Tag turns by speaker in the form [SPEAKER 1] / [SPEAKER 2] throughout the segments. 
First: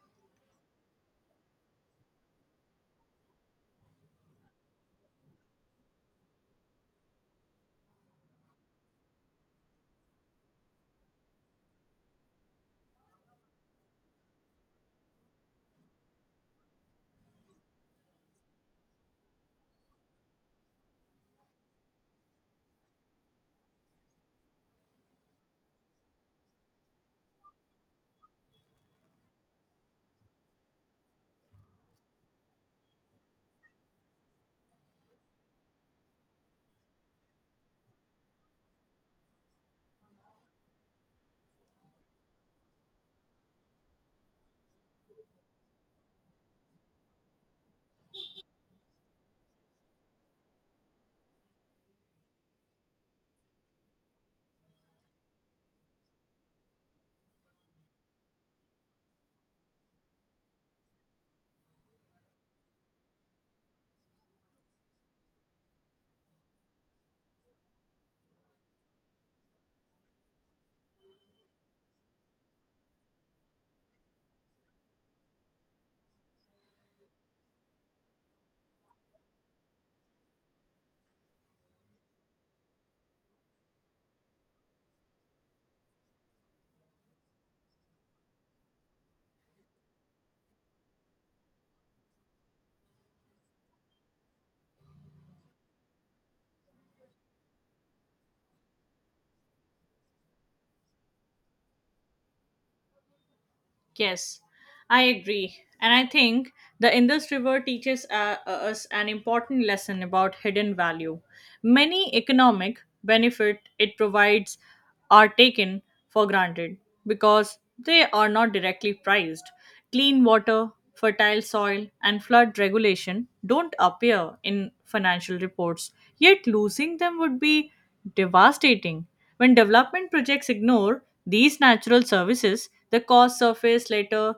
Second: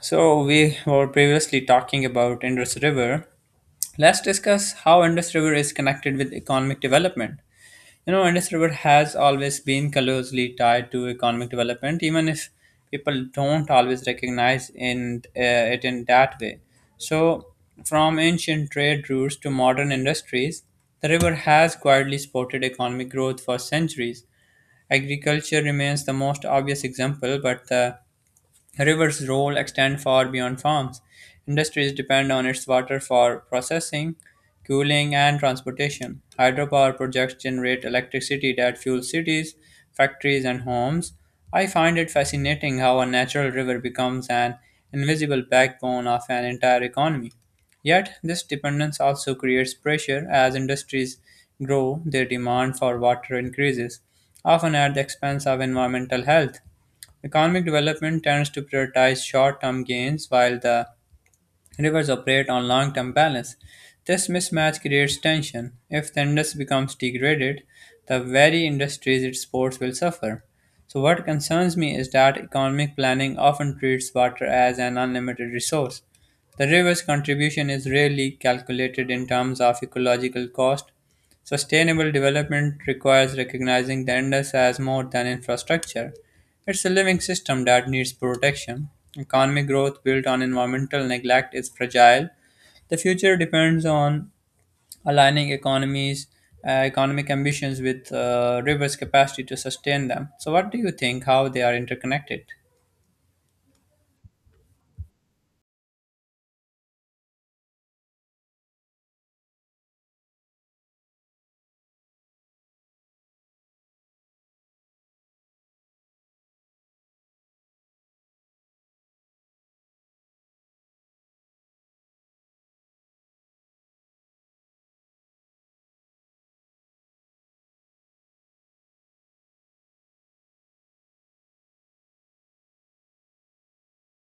[SPEAKER 1] So, we were previously talking about Indus River. Let's discuss how Indus River is connected with economic development. You know, Indus River has always been closely tied to economic development, even if people don't always recognize it in that way. So, from ancient trade routes to modern industries, the river has quietly supported economic growth for centuries. Agriculture remains the most obvious example, but the Rivers' role extends far beyond farms. Industries depend on its water for processing, cooling, and transportation. Hydropower projects generate electricity that fuels cities, factories, and homes. I find it fascinating how a natural river becomes an invisible backbone of an entire economy. Yet, this dependence also creates pressure as industries grow, their demand for water increases, often at the expense of environmental health. Economic development tends to prioritize short term gains while the rivers operate on long term balance. This mismatch creates tension. If the industry becomes degraded, the very industries it supports will suffer. So, what concerns me is that economic planning often treats water as an unlimited resource. The river's contribution is rarely calculated in terms of ecological cost. Sustainable development requires recognizing the Indus as more than infrastructure. It's a living system that needs protection. Economic growth built on environmental neglect is fragile. The future depends on aligning economic ambitions with rivers' capacity to sustain them. So, what do you think? How they are interconnected?
[SPEAKER 2] Yes, I agree. And I think the Indus River teaches us an important lesson about hidden value. Many economic benefit it provides are taken for granted because they are not directly priced. Clean water, fertile soil, and flood regulation don't appear in financial reports, yet losing them would be devastating. When development projects ignore these natural services, the costs surface later,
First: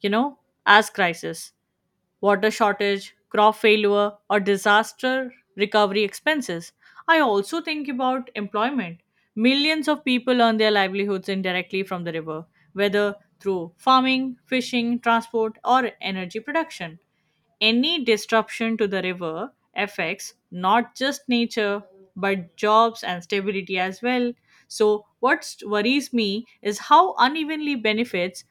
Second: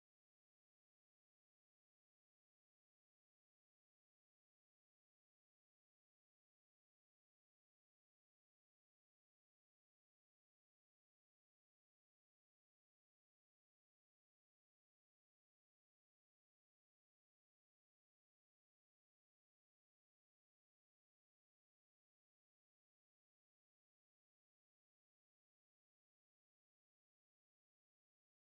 [SPEAKER 2] you know, as crisis water shortage, crop failure, or disaster recovery expenses. I also think about employment. Millions of people earn their livelihoods indirectly from the river, whether through farming, fishing, transport, or energy production. Any disruption to the river affects not just nature but jobs and stability as well. So, what worries me is how unevenly benefits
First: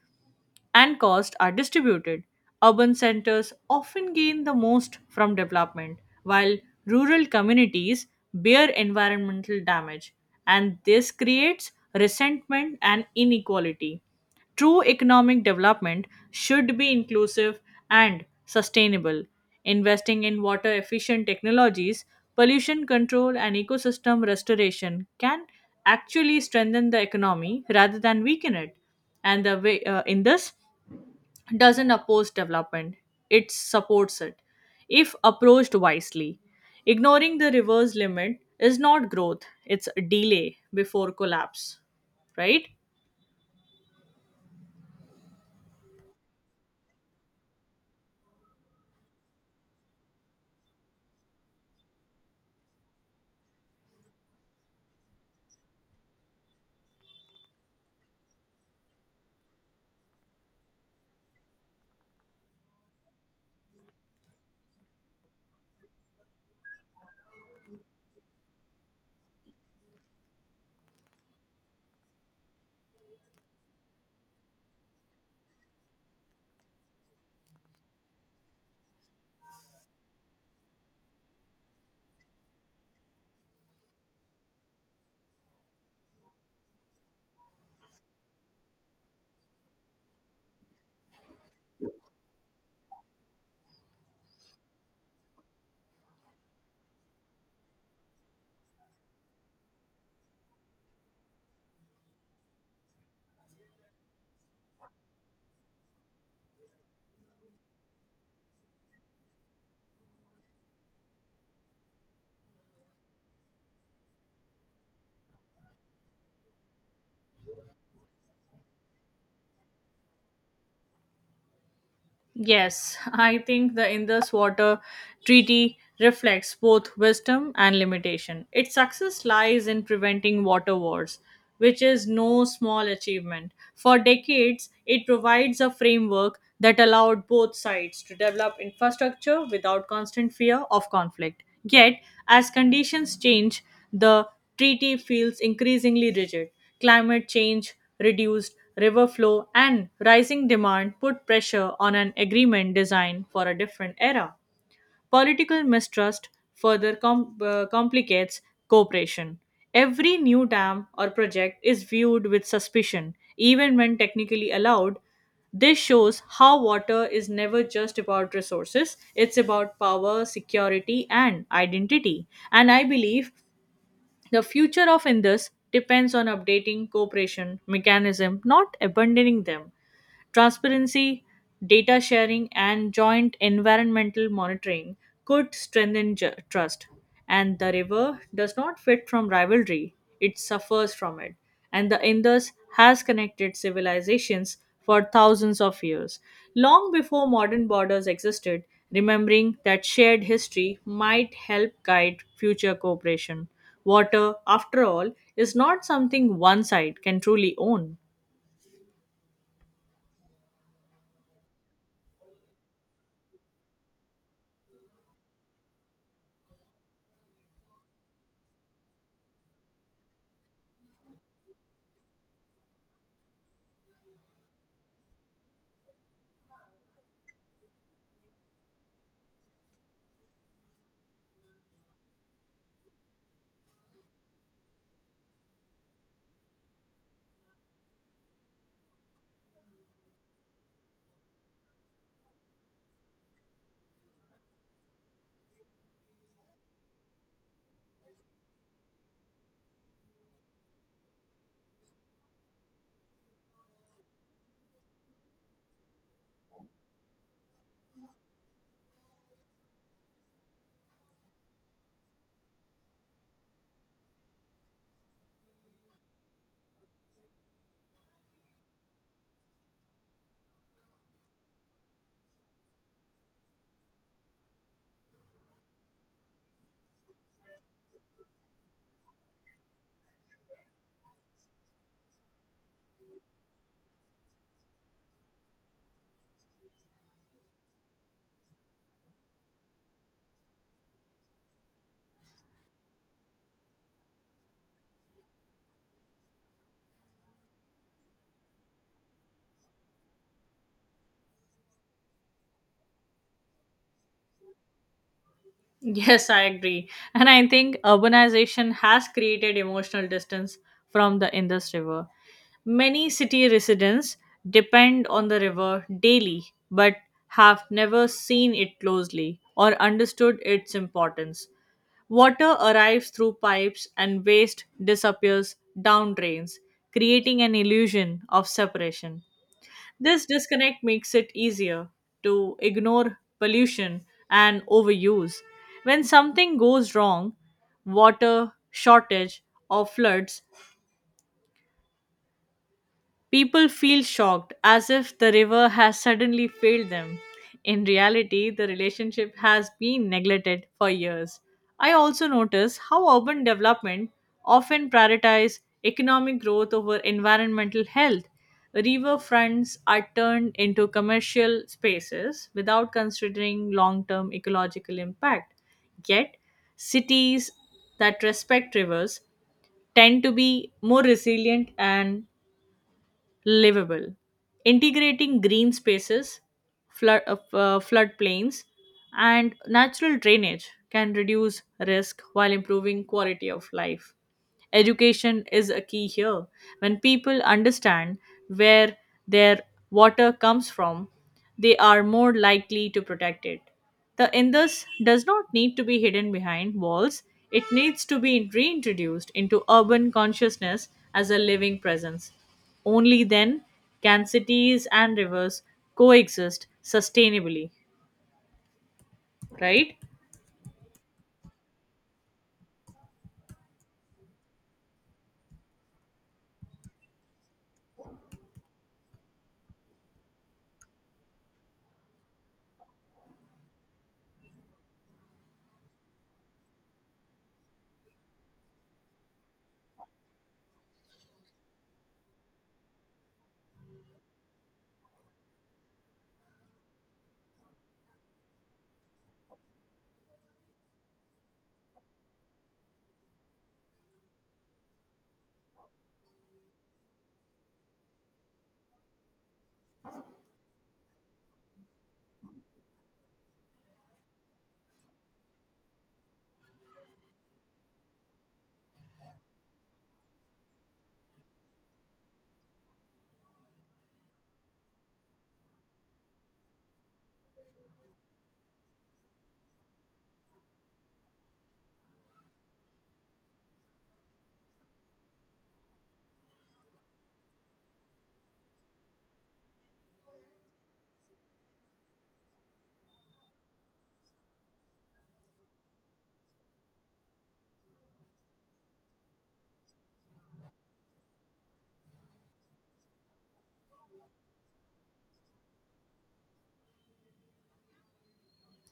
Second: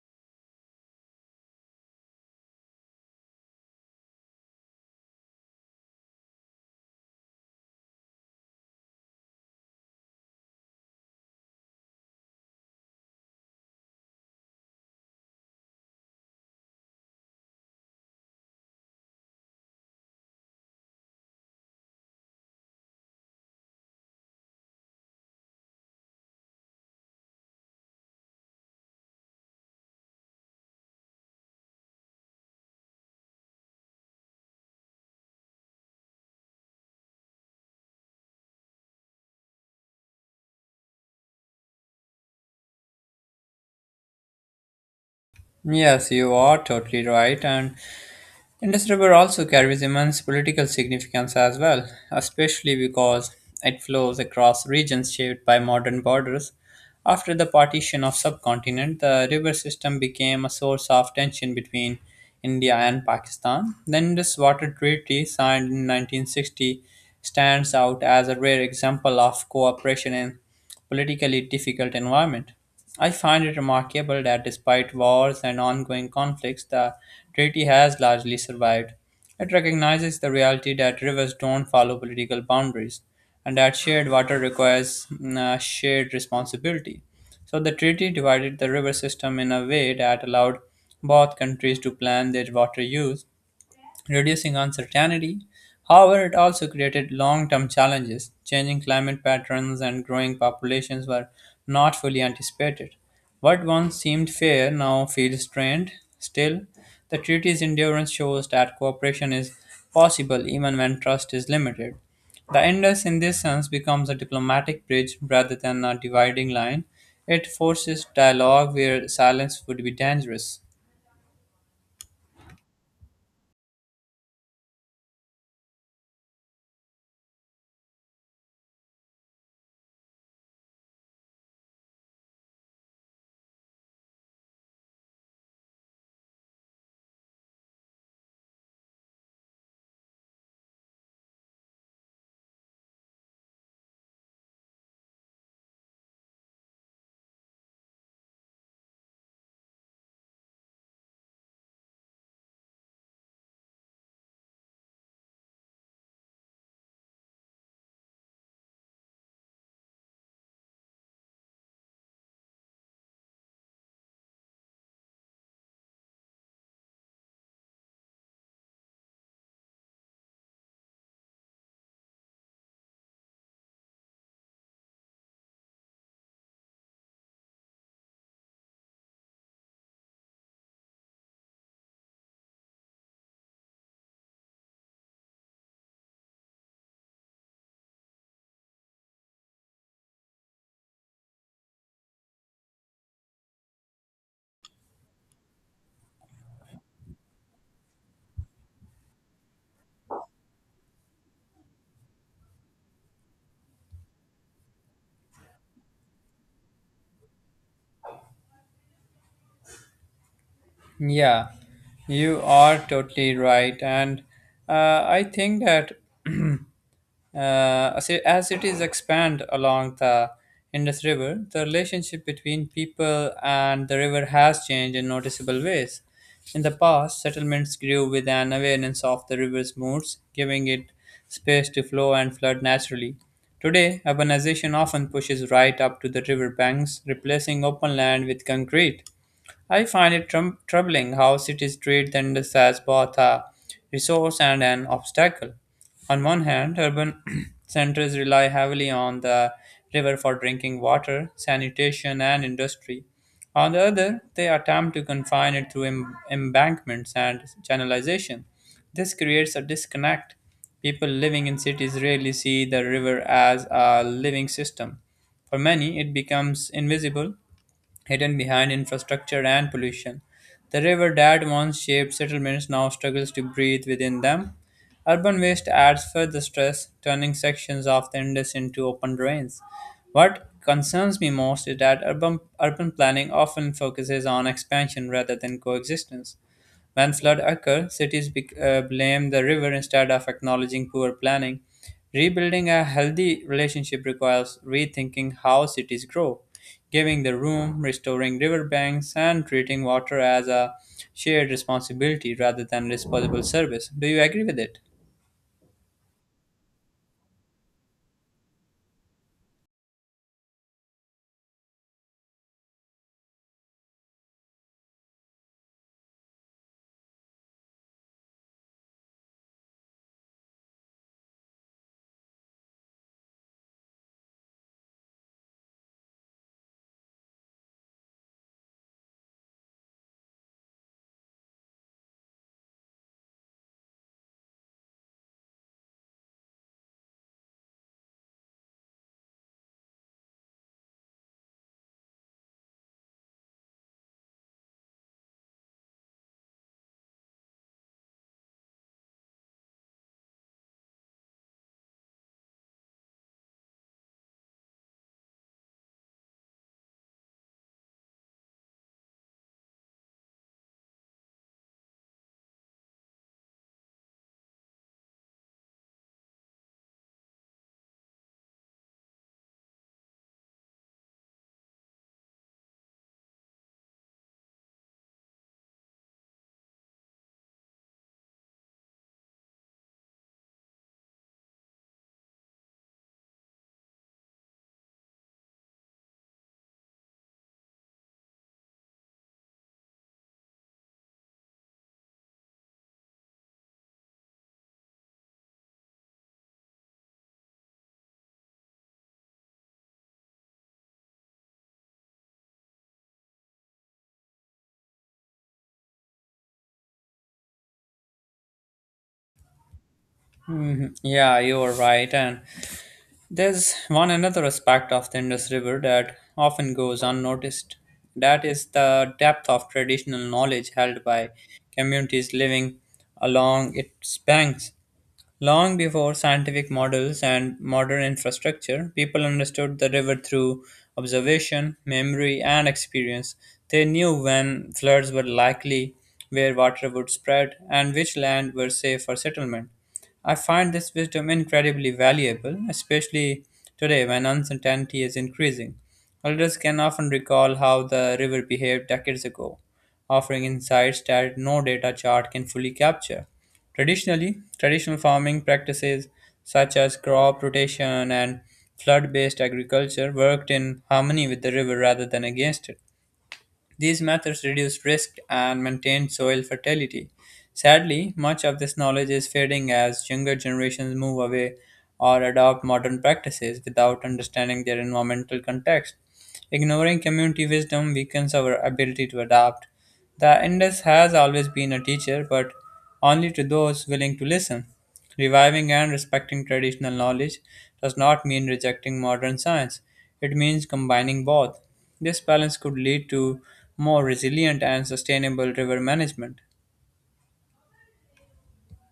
[SPEAKER 2] and costs are distributed. Urban centers often gain the most from development, while rural communities bear environmental damage, and this creates resentment and inequality. True economic development should be inclusive and sustainable, investing in water efficient technologies, pollution control, and ecosystem restoration can actually strengthen the economy rather than weaken it. And the way in this doesn't oppose development, it supports it if approached wisely. Ignoring the reverse limit is not growth, it's delay before collapse, right?
[SPEAKER 1] Yes, you are totally right, and Indus River also carries immense political significance as well, especially because it flows across regions shaped by modern borders. After the partition of subcontinent, the river system became a source of tension between India and Pakistan. The Indus Water Treaty, signed in 1960, stands out as a rare example of cooperation in politically difficult environment. I find it remarkable that despite wars and ongoing conflicts, the treaty has largely survived. It recognizes the reality that rivers don't follow political boundaries and that shared water requires shared responsibility. So the treaty divided the river system in a way that allowed both countries to plan their water use reducing uncertainty. However, it also created long term challenges. Changing climate patterns and growing populations were not fully anticipated. What once seemed fair now feels strained. Still, the treaty's endurance shows that cooperation is possible even when trust is limited. The Indus, in this sense, becomes a diplomatic bridge rather than a dividing line. It forces dialogue where silence would be dangerous.
[SPEAKER 2] Yes, I think the Indus Water Treaty reflects both wisdom and limitation. Its success lies in preventing water wars, which is no small achievement. For decades, it provides a framework that allowed both sides to develop infrastructure without constant fear of conflict. Yet, as conditions change, the treaty feels increasingly rigid. Climate change, reduced river flow, and rising demand put pressure on an agreement designed for a different era. Political mistrust further complicates cooperation. Every new dam or project is viewed with suspicion, even when technically allowed. This shows how water is never just about resources, it's about power, security, and identity. And I believe the future of Indus depends on updating cooperation mechanism, not abandoning them. Transparency, data sharing, and joint environmental monitoring could strengthen trust. And the river does not fit from rivalry, it suffers from it. And the Indus has connected civilizations for thousands of years, long before modern borders existed. Remembering that shared history might help guide future cooperation. Water, after all, is not something one side can truly own.
[SPEAKER 1] Yeah, you are totally right. And I think that uh, as cities expand along the Indus River, the relationship between people and the river has changed in noticeable ways. In the past, settlements grew with an awareness of the river's moods, giving it space to flow and flood naturally. Today, urbanization often pushes right up to the river banks, replacing open land with concrete. I find it troubling how cities treat the Indus as both a resource and an obstacle. On one hand, urban centers rely heavily on the river for drinking water, sanitation, and industry. On the other, they attempt to confine it through embankments and channelization. This creates a disconnect. People living in cities rarely see the river as a living system. For many, it becomes invisible hidden behind infrastructure and pollution. The river that once shaped settlements now struggles to breathe within them. Urban waste adds further stress, turning sections of the Indus into open drains. What concerns me most is that urban planning often focuses on expansion rather than coexistence. When floods occur, cities bec blame the river instead of acknowledging poor planning. Rebuilding a healthy relationship requires rethinking how cities grow, giving the room, restoring riverbanks, and treating water as a shared responsibility rather than disposable service. Do you agree with it?
[SPEAKER 2] Yes, I agree. And I think urbanization has created emotional distance from the Indus River. Many city residents depend on the river daily but have never seen it closely or understood its importance. Water arrives through pipes and waste disappears down drains, creating an illusion of separation. This disconnect makes it easier to ignore pollution and overuse. When something goes wrong, water shortage or floods, people feel shocked, as if the river has suddenly failed them. In reality, the relationship has been neglected for years. I also notice how urban development often prioritizes economic growth over environmental health. River fronts are turned into commercial spaces without considering long-term ecological impact. Yet, cities that respect rivers tend to be more resilient and livable, integrating green spaces, flood, uh, floodplains, and natural drainage can reduce risk while improving quality of life. Education is a key here. When people understand where their water comes from, they are more likely to protect it. The Indus does not need to be hidden behind walls, it needs to be reintroduced into urban consciousness as a living presence. Only then can cities and rivers coexist sustainably, right?
[SPEAKER 1] Mhm. Yeah, you are right. And there's one another aspect of the Indus River that often goes unnoticed. That is the depth of traditional knowledge held by communities living along its banks. Long before scientific models and modern infrastructure, people understood the river through observation, memory, and experience. They knew when floods were likely, where water would spread, and which land were safe for settlement. I find this wisdom incredibly valuable, especially today when uncertainty is increasing. Elders can often recall how the river behaved decades ago, offering insights that no data chart can fully capture. Traditional farming practices such as crop rotation and flood based agriculture worked in harmony with the river rather than against it. These methods reduced risk and maintained soil fertility. Sadly, much of this knowledge is fading as younger generations move away or adopt modern practices without understanding their environmental context. Ignoring community wisdom weakens our ability to adapt. The Indus has always been a teacher, but only to those willing to listen. Reviving and respecting traditional knowledge does not mean rejecting modern science, it means combining both. This balance could lead to more resilient and sustainable river management.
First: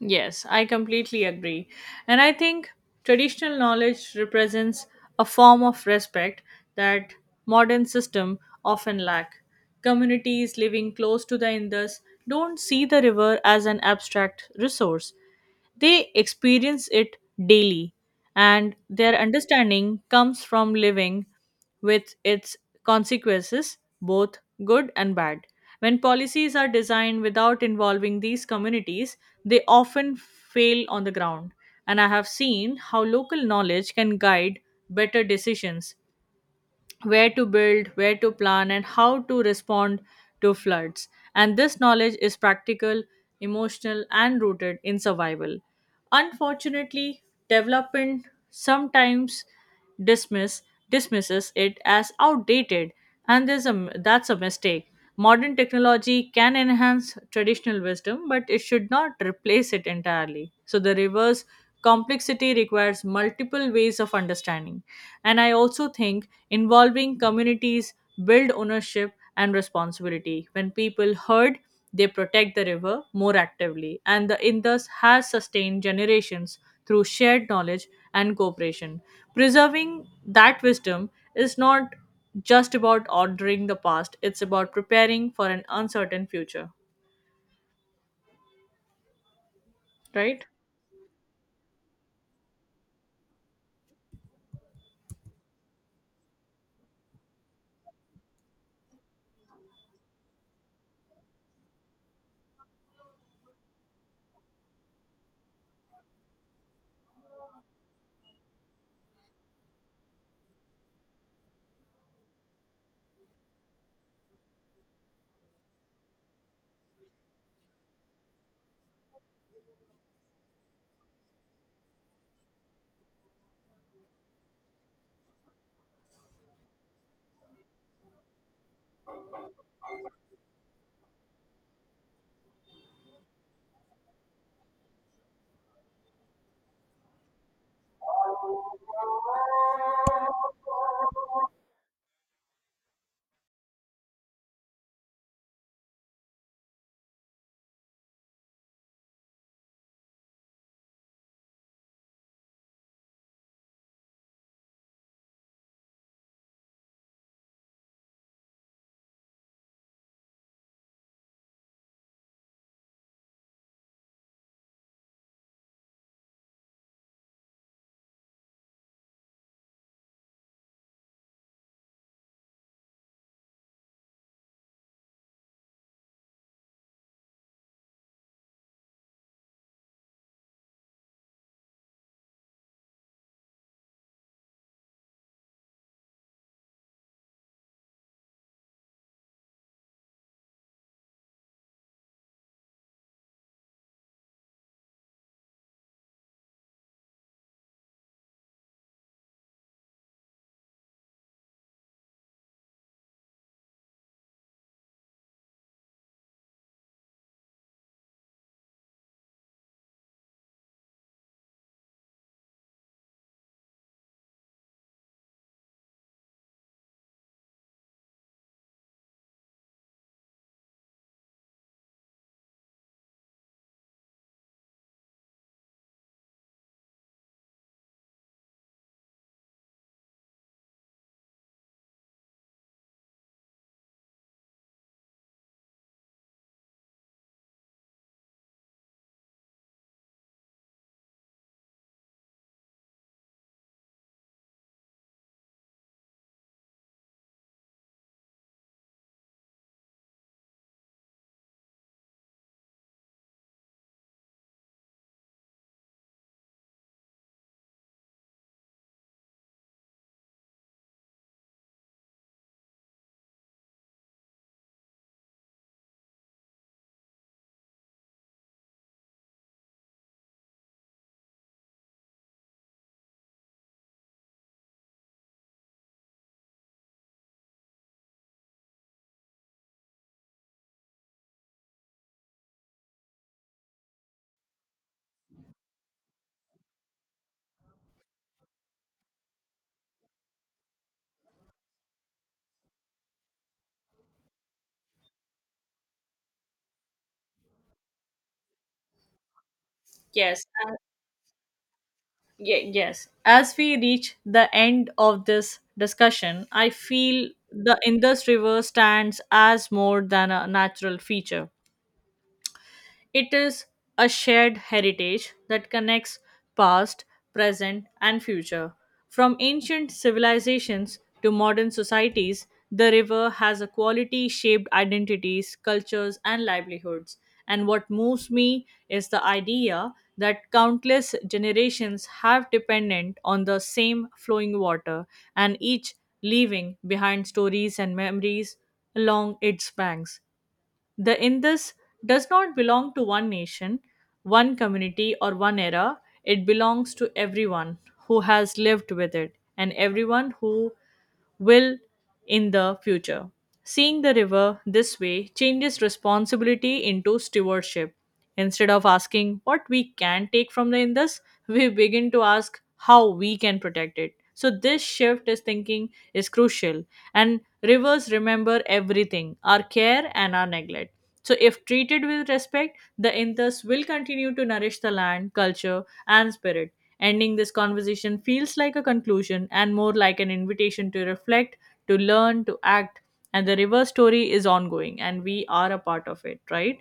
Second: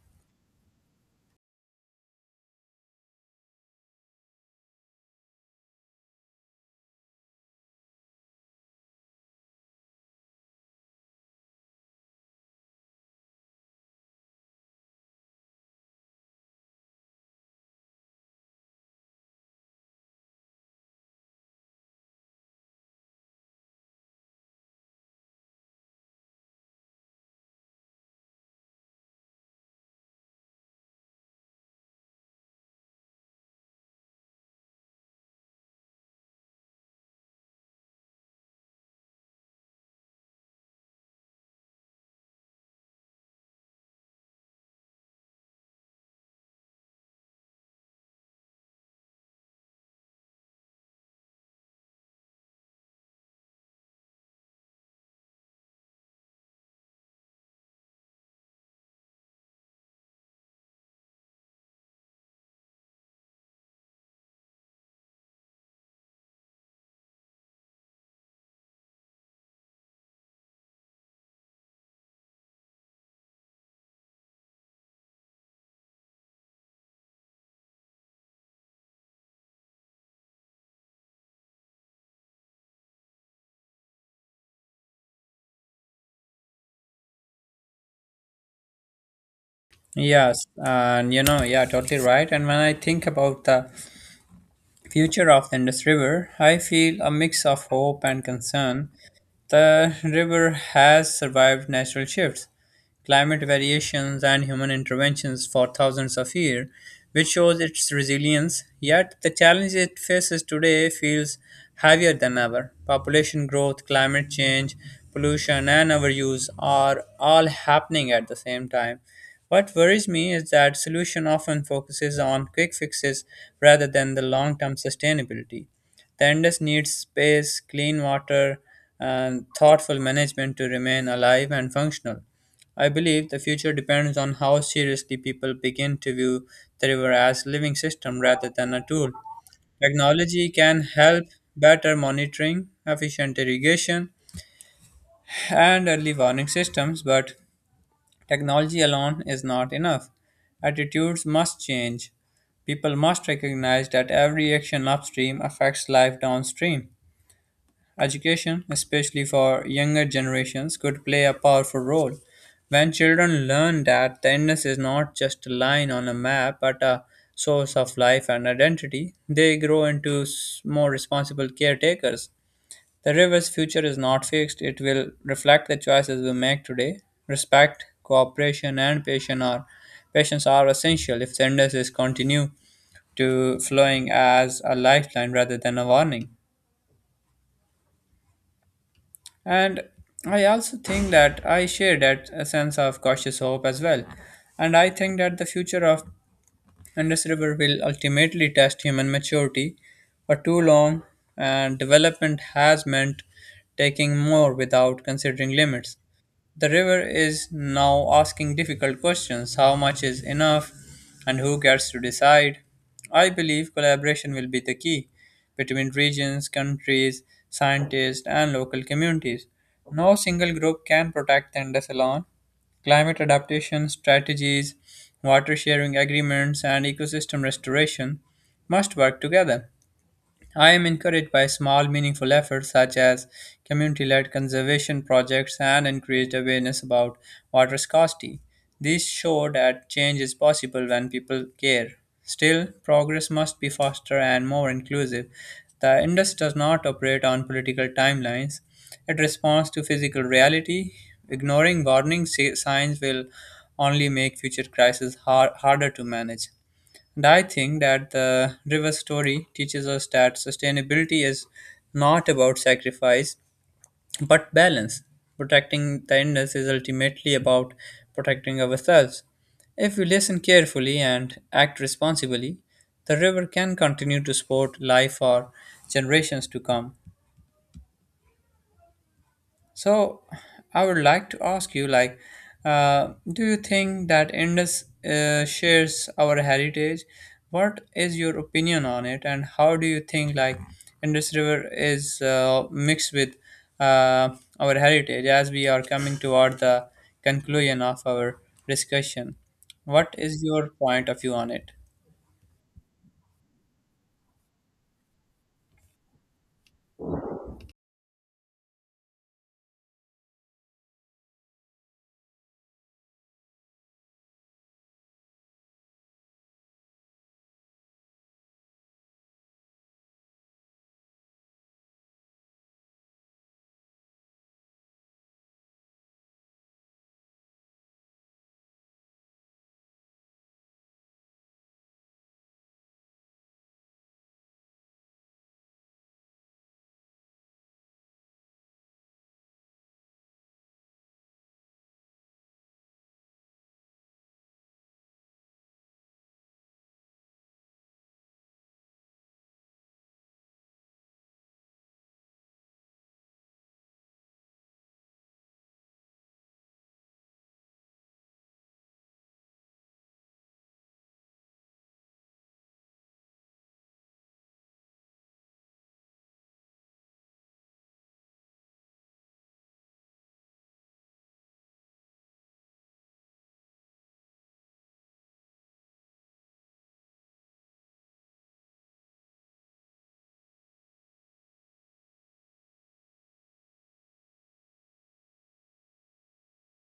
[SPEAKER 2] Yes, I completely agree. And I think traditional knowledge represents a form of respect that modern system often lack. Communities living close to the Indus don't see the river as an abstract resource. They experience it daily, and their understanding comes from living with its consequences, both good and bad. When policies are designed without involving these communities, they often fail on the ground. And I have seen how local knowledge can guide better decisions where to build, where to plan, and how to respond to floods. And this knowledge is practical, emotional, and rooted in survival. Unfortunately, development sometimes dismiss dismisses it as outdated, and there's a that's a mistake. Modern technology can enhance traditional wisdom, but it should not replace it entirely. So the reverse complexity requires multiple ways of understanding, and I also think involving communities build ownership and responsibility. When people herd, they protect the river more actively, and the Indus has sustained generations through shared knowledge and cooperation. Preserving that wisdom is not just about ordering the past, it's about preparing for an uncertain future, right?
[SPEAKER 1] Yes, and you know, yeah, totally right. And when I think about the future of the Indus River, I feel a mix of hope and concern. The river has survived natural shifts climate variations, and human interventions for thousands of years, which shows its resilience. Yet the challenge it faces today feels heavier than ever. Population growth, climate change, pollution, and overuse are all happening at the same time. What worries me is that solution often focuses on quick fixes rather than the long-term sustainability. The Indus needs space, clean water, and thoughtful management to remain alive and functional. I believe the future depends on how seriously people begin to view the river as living system rather than a tool. Technology can help better monitoring, efficient irrigation, and early warning systems, but technology alone is not enough. Attitudes must change. People must recognize that every action upstream affects life downstream. Education, especially for younger generations, could play a powerful role. When children learn that the illness is not just a line on a map but a source of life and identity, they grow into more responsible caretakers. The river's future is not fixed, it will reflect the choices we make today. Respect, cooperation, patience are essential if the illness is continue to flowing as a lifeline rather than a warning. And I also think that I share that a sense of cautious hope as well. And I think that the future of Indus River will ultimately test human maturity for too long, and development has meant taking more without considering limits. The river is now asking difficult questions how much is enough and who gets to decide. I believe collaboration will be the key between regions, countries, scientists, and local communities. No single group can protect the Indus alone. Climate adaptation strategies, water sharing agreements, and ecosystem restoration must work together. I am encouraged by small, meaningful efforts such as community led conservation projects and increased awareness about water scarcity. These show that change is possible when people care. Still, progress must be faster and more inclusive. The index does not operate on political timelines, it responds to physical reality. Ignoring signs will only make future crises harder to manage. And I think that the river story teaches us that sustainability is not about sacrifice but balance. Protecting the Indus is ultimately about protecting ourselves. If we listen carefully and act responsibly, the river can continue to support life for generations to come. So I would like to ask you, do you think that Indus shares our heritage? What is your opinion on it, and how do you think like Indus River is mixed with uh, our heritage as we are coming toward the conclusion of our discussion? What is
[SPEAKER 2] Yes,
[SPEAKER 1] your point of view on it?
[SPEAKER 2] yes, as we reach the end of this discussion, I feel the Indus River stands as more than a natural feature, it is a shared heritage that connects past, present, and future. From ancient civilizations to modern societies, the river has a quality shaped identities, cultures, and livelihoods. And what moves me is the idea that countless generations have dependent on the same flowing water, and each leaving behind stories and memories along its banks. The Indus does not belong to one nation, one community, or one era. It belongs to everyone who has lived with it and everyone who will in the future. Seeing the river this way changes responsibility into stewardship. Instead of asking what we can take from the Indus, we begin to ask how we can protect it. So this shift is thinking is crucial, and rivers remember everything, our care and our neglect. So, if treated with respect, the Inthas will continue to nourish the land, culture, and spirit. Ending this conversation feels like a conclusion and more like an invitation to reflect, to learn, to act. And the river story is ongoing, and we are a part of it, right?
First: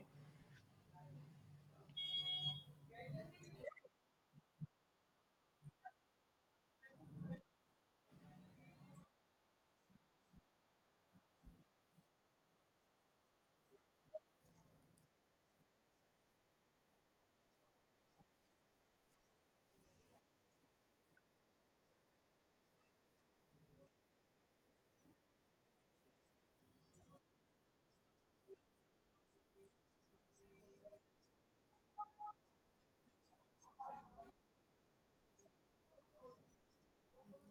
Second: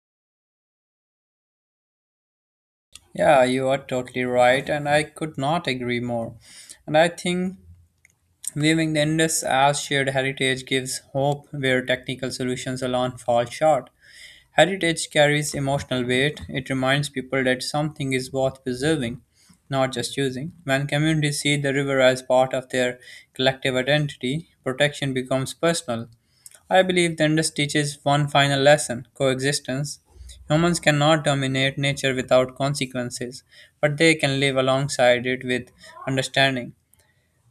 [SPEAKER 1] Yeah, you are totally right, and I could not agree more. And I think viewing the Indus as shared heritage gives hope where technical solutions alone fall short. Heritage carries emotional weight, it reminds people that something is worth preserving, not just using. When communities see the river as part of their collective identity, protection becomes personal. I believe the Indus teaches one final lesson coexistence. Humans cannot dominate nature without consequences, but they can live alongside it with understanding.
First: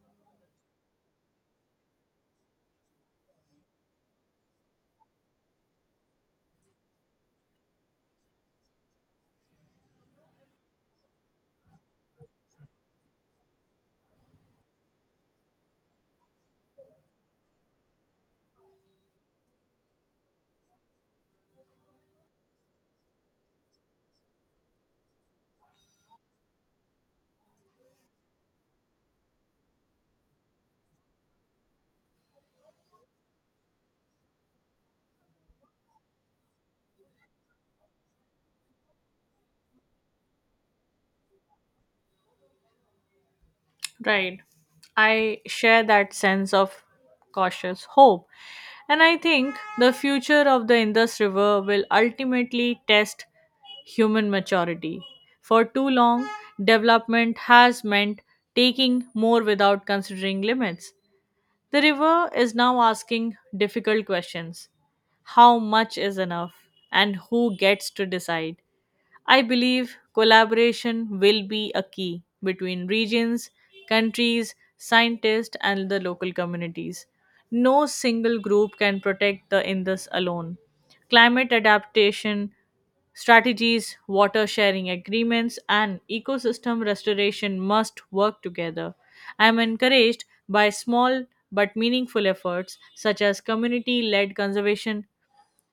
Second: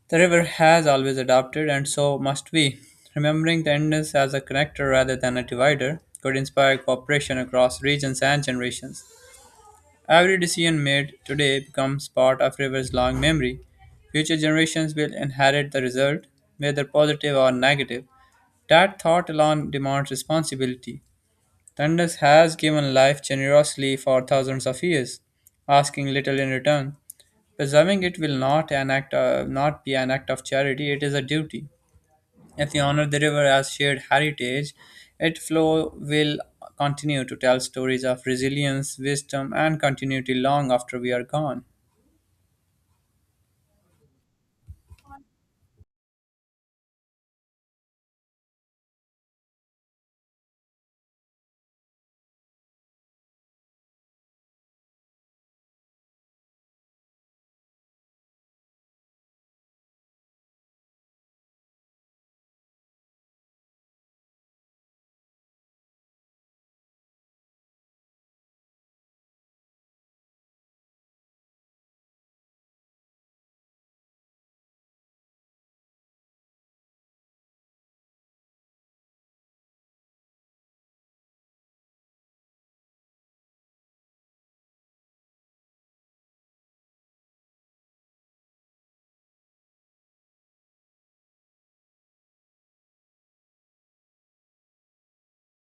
[SPEAKER 1] The river has always adapted, and so must we. Remembering the Indus as a connector rather than a divider could inspire cooperation across regions and generations. Every decision made today becomes part of river's long memory. Future generations will inherit the result, whether positive or negative. That thought alone demands responsibility. The Indus has given life generously for thousands of years, asking little in return. Preserving it will not an act not be an act of charity, it is a duty. If we honor the river as shared heritage, its flow will continue to tell stories of resilience, wisdom, and continuity long after we are gone.
[SPEAKER 2] Right. I share that sense of cautious hope. And I think the future of the Indus River will ultimately test human maturity. For too long, development has meant taking more without considering limits. The river is now asking difficult questions: how much is enough, and who gets to decide. I believe collaboration will be a key between regions, countries, scientists, and the local communities. No single group can protect the Indus alone. Climate adaptation strategies, water sharing agreements, and ecosystem restoration must work together. I am encouraged by small but meaningful efforts such as community led conservation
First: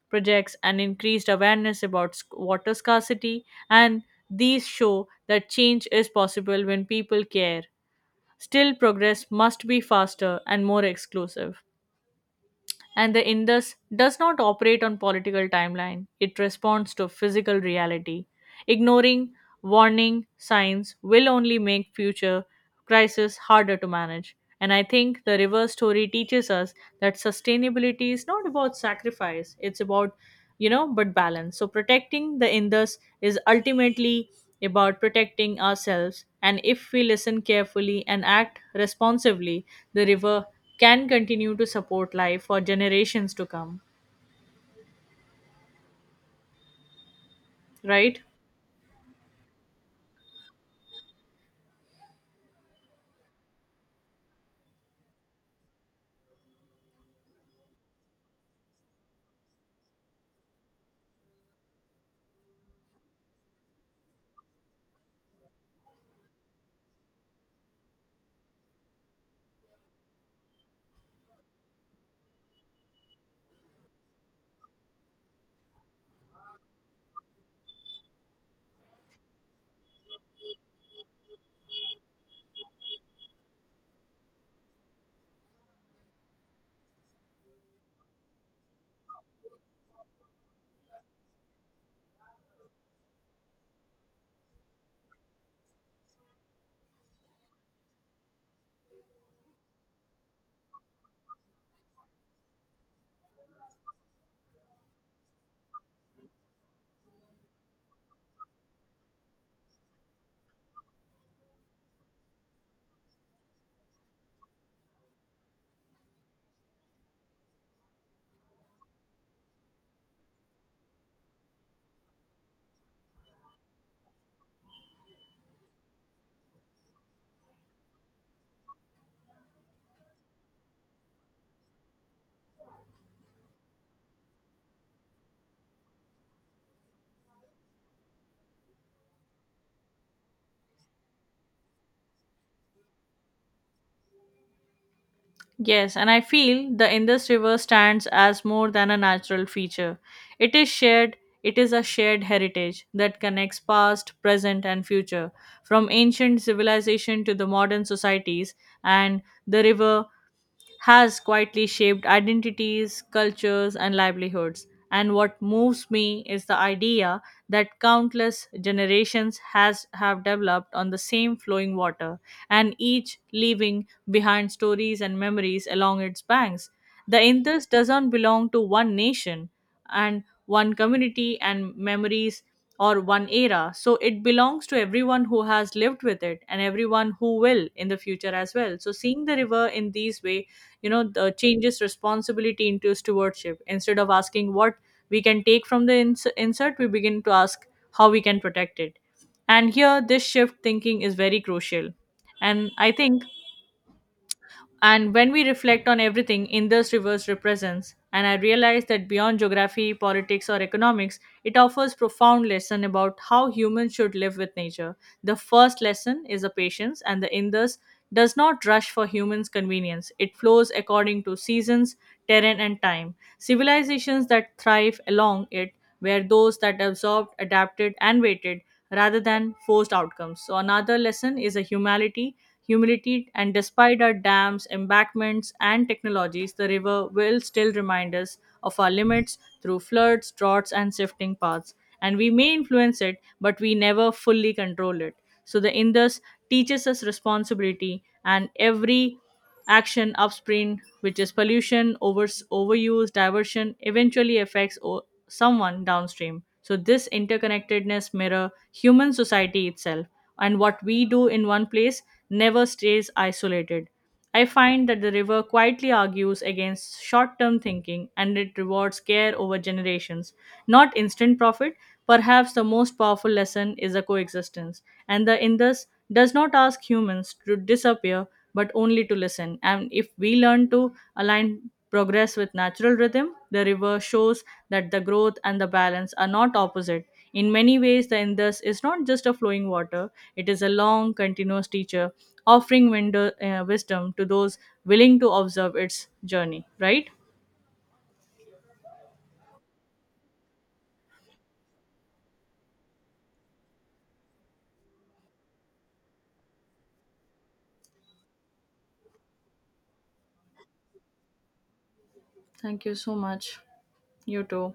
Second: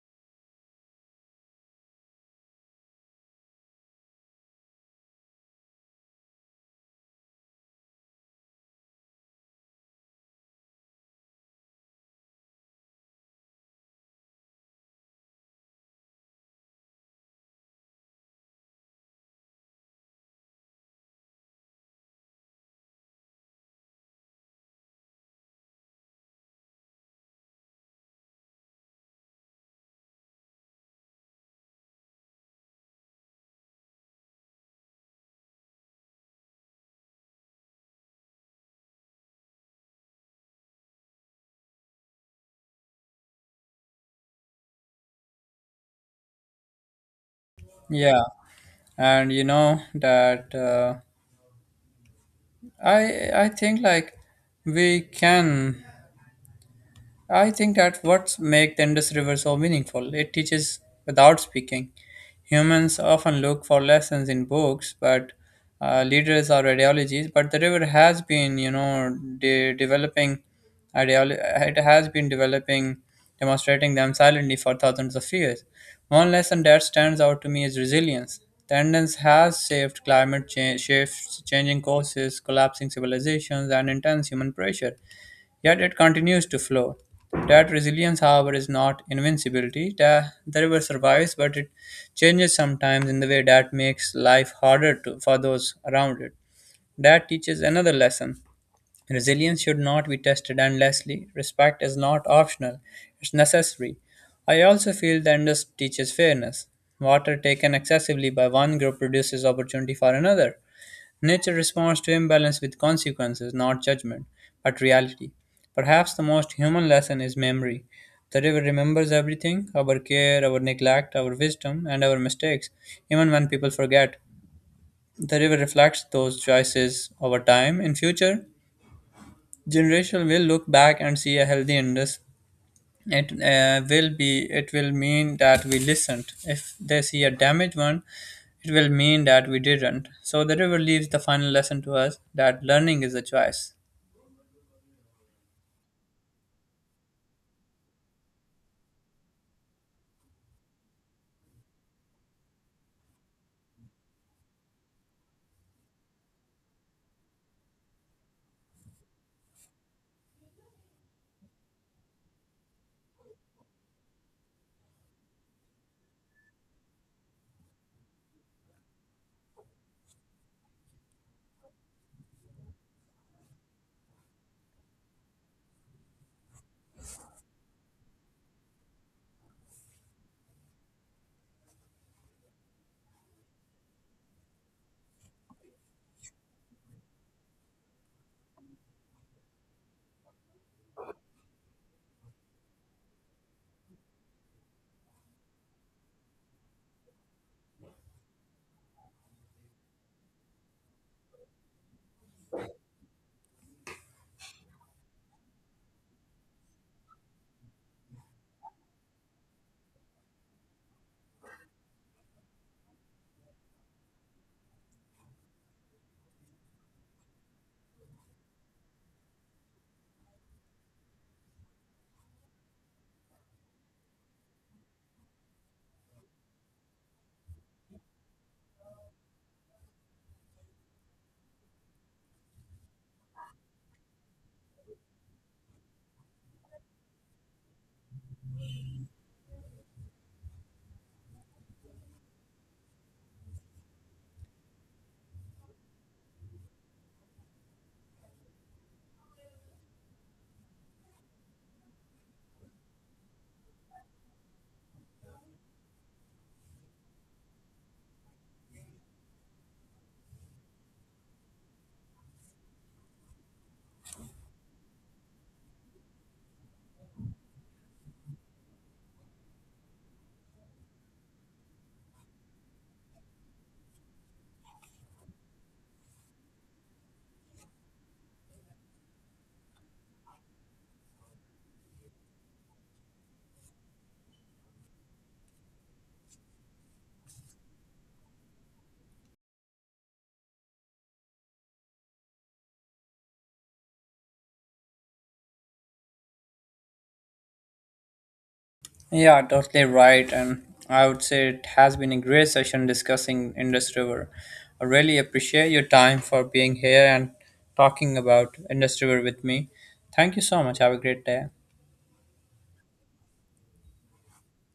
[SPEAKER 2] projects and increased awareness about water scarcity, and these show that change is possible when people care. Still, progress must be faster and more exclusive, and the Indus does not operate on political timeline. It responds to physical reality. Ignoring warning signs will only make future crises harder to manage. And I think the river story teaches us that sustainability is not about sacrifice, it's about, you know, but balance. So protecting the Indus is ultimately about protecting ourselves. And if we listen carefully and act responsively, the river can continue to support life for generations to come, right?
[SPEAKER 1] Yeah, and you know that I think like we can I think that what makes the Indus River so meaningful. It teaches without speaking. Humans often look for lessons in books, but leaders or ideologies. But the river has been, you know, developing ideolo- it has been developing, demonstrating them silently for thousands of years. One lesson that stands out to me is resilience. The Indus has saved climate change, shifts, changing courses, collapsing civilizations, and intense human pressure. Yet it continues to flow. That resilience, however, is not invincibility. The river survives, but it changes sometimes in the way that makes life for those around it. That teaches another lesson. Resilience should not be tested endlessly. Respect is not optional, it's necessary. I also feel the Indus teaches fairness. Water taken excessively by one group produces opportunity for another. Nature responds to imbalance with consequences, not judgment, but reality. Perhaps the most human lesson is memory. The river remembers everything our care, our neglect, our wisdom, and our mistakes, even when people forget. The river reflects those choices over time. In future, generations will look back and see a healthy Indus it will be it will mean that we listened. If they see a damaged one, it will mean that we didn't. So the river leaves the final lesson to us, that learning is a choice.
[SPEAKER 2] Yes, and I feel the Indus River stands as more than a natural feature. It is shared, it is a shared heritage that connects past, present, and future, from ancient civilization to the modern societies, and the river has quietly shaped identities, cultures, and livelihoods. And what moves me is the idea that countless generations has have developed on the same flowing water, and each leaving behind stories and memories along its banks. The Indus doesn't belong to one nation and one community and memories or one era. So it belongs to everyone who has lived with it and everyone who will in the future as well. So seeing the river in these way, you know, the changes responsibility into stewardship, instead of asking what we can take from the insert, we begin to ask how we can protect it, and here this shift thinking is very crucial, and I think, and when we reflect on everything Indus Rivers represents, and I realize that beyond geography, politics, or economics, it offers profound lesson about how humans should live with nature. The first lesson is a patience, and the Indus does not rush for humans' convenience. It flows according to seasons, terrain, and time. Civilizations that thrive along it were those that absorbed, adapted, and waited rather than forced outcomes. So another lesson is a humility humidity, and despite our dams, embankments, and technologies, the river will still remind us of our limits through floods, droughts, and shifting paths. And we may influence it, but we never fully control it. So the Indus teaches us responsibility, and every action upstream, which is pollution, overuse, diversion, eventually affects someone downstream. So this interconnectedness mirror human society itself, and what we do in one place never stays isolated. I find that the river quietly argues against short term thinking and it rewards care over generations, not instant profit. Perhaps the most powerful lesson is a coexistence, and the Indus does not ask humans to disappear but only to listen. And if we learn to align progress with natural rhythm, the river shows that the growth and the balance are not opposite. In many ways, the Indus is not just a flowing water, it is a long, continuous teacher offering wisdom to those willing to observe its journey, right?
[SPEAKER 1] Yeah, totally right, and I would say it has been a great session discussing Indus River. I really appreciate your time for being here and talking about Indus River with me. Thank you so much. Have a great day.
[SPEAKER 2] Thank you so much. You too.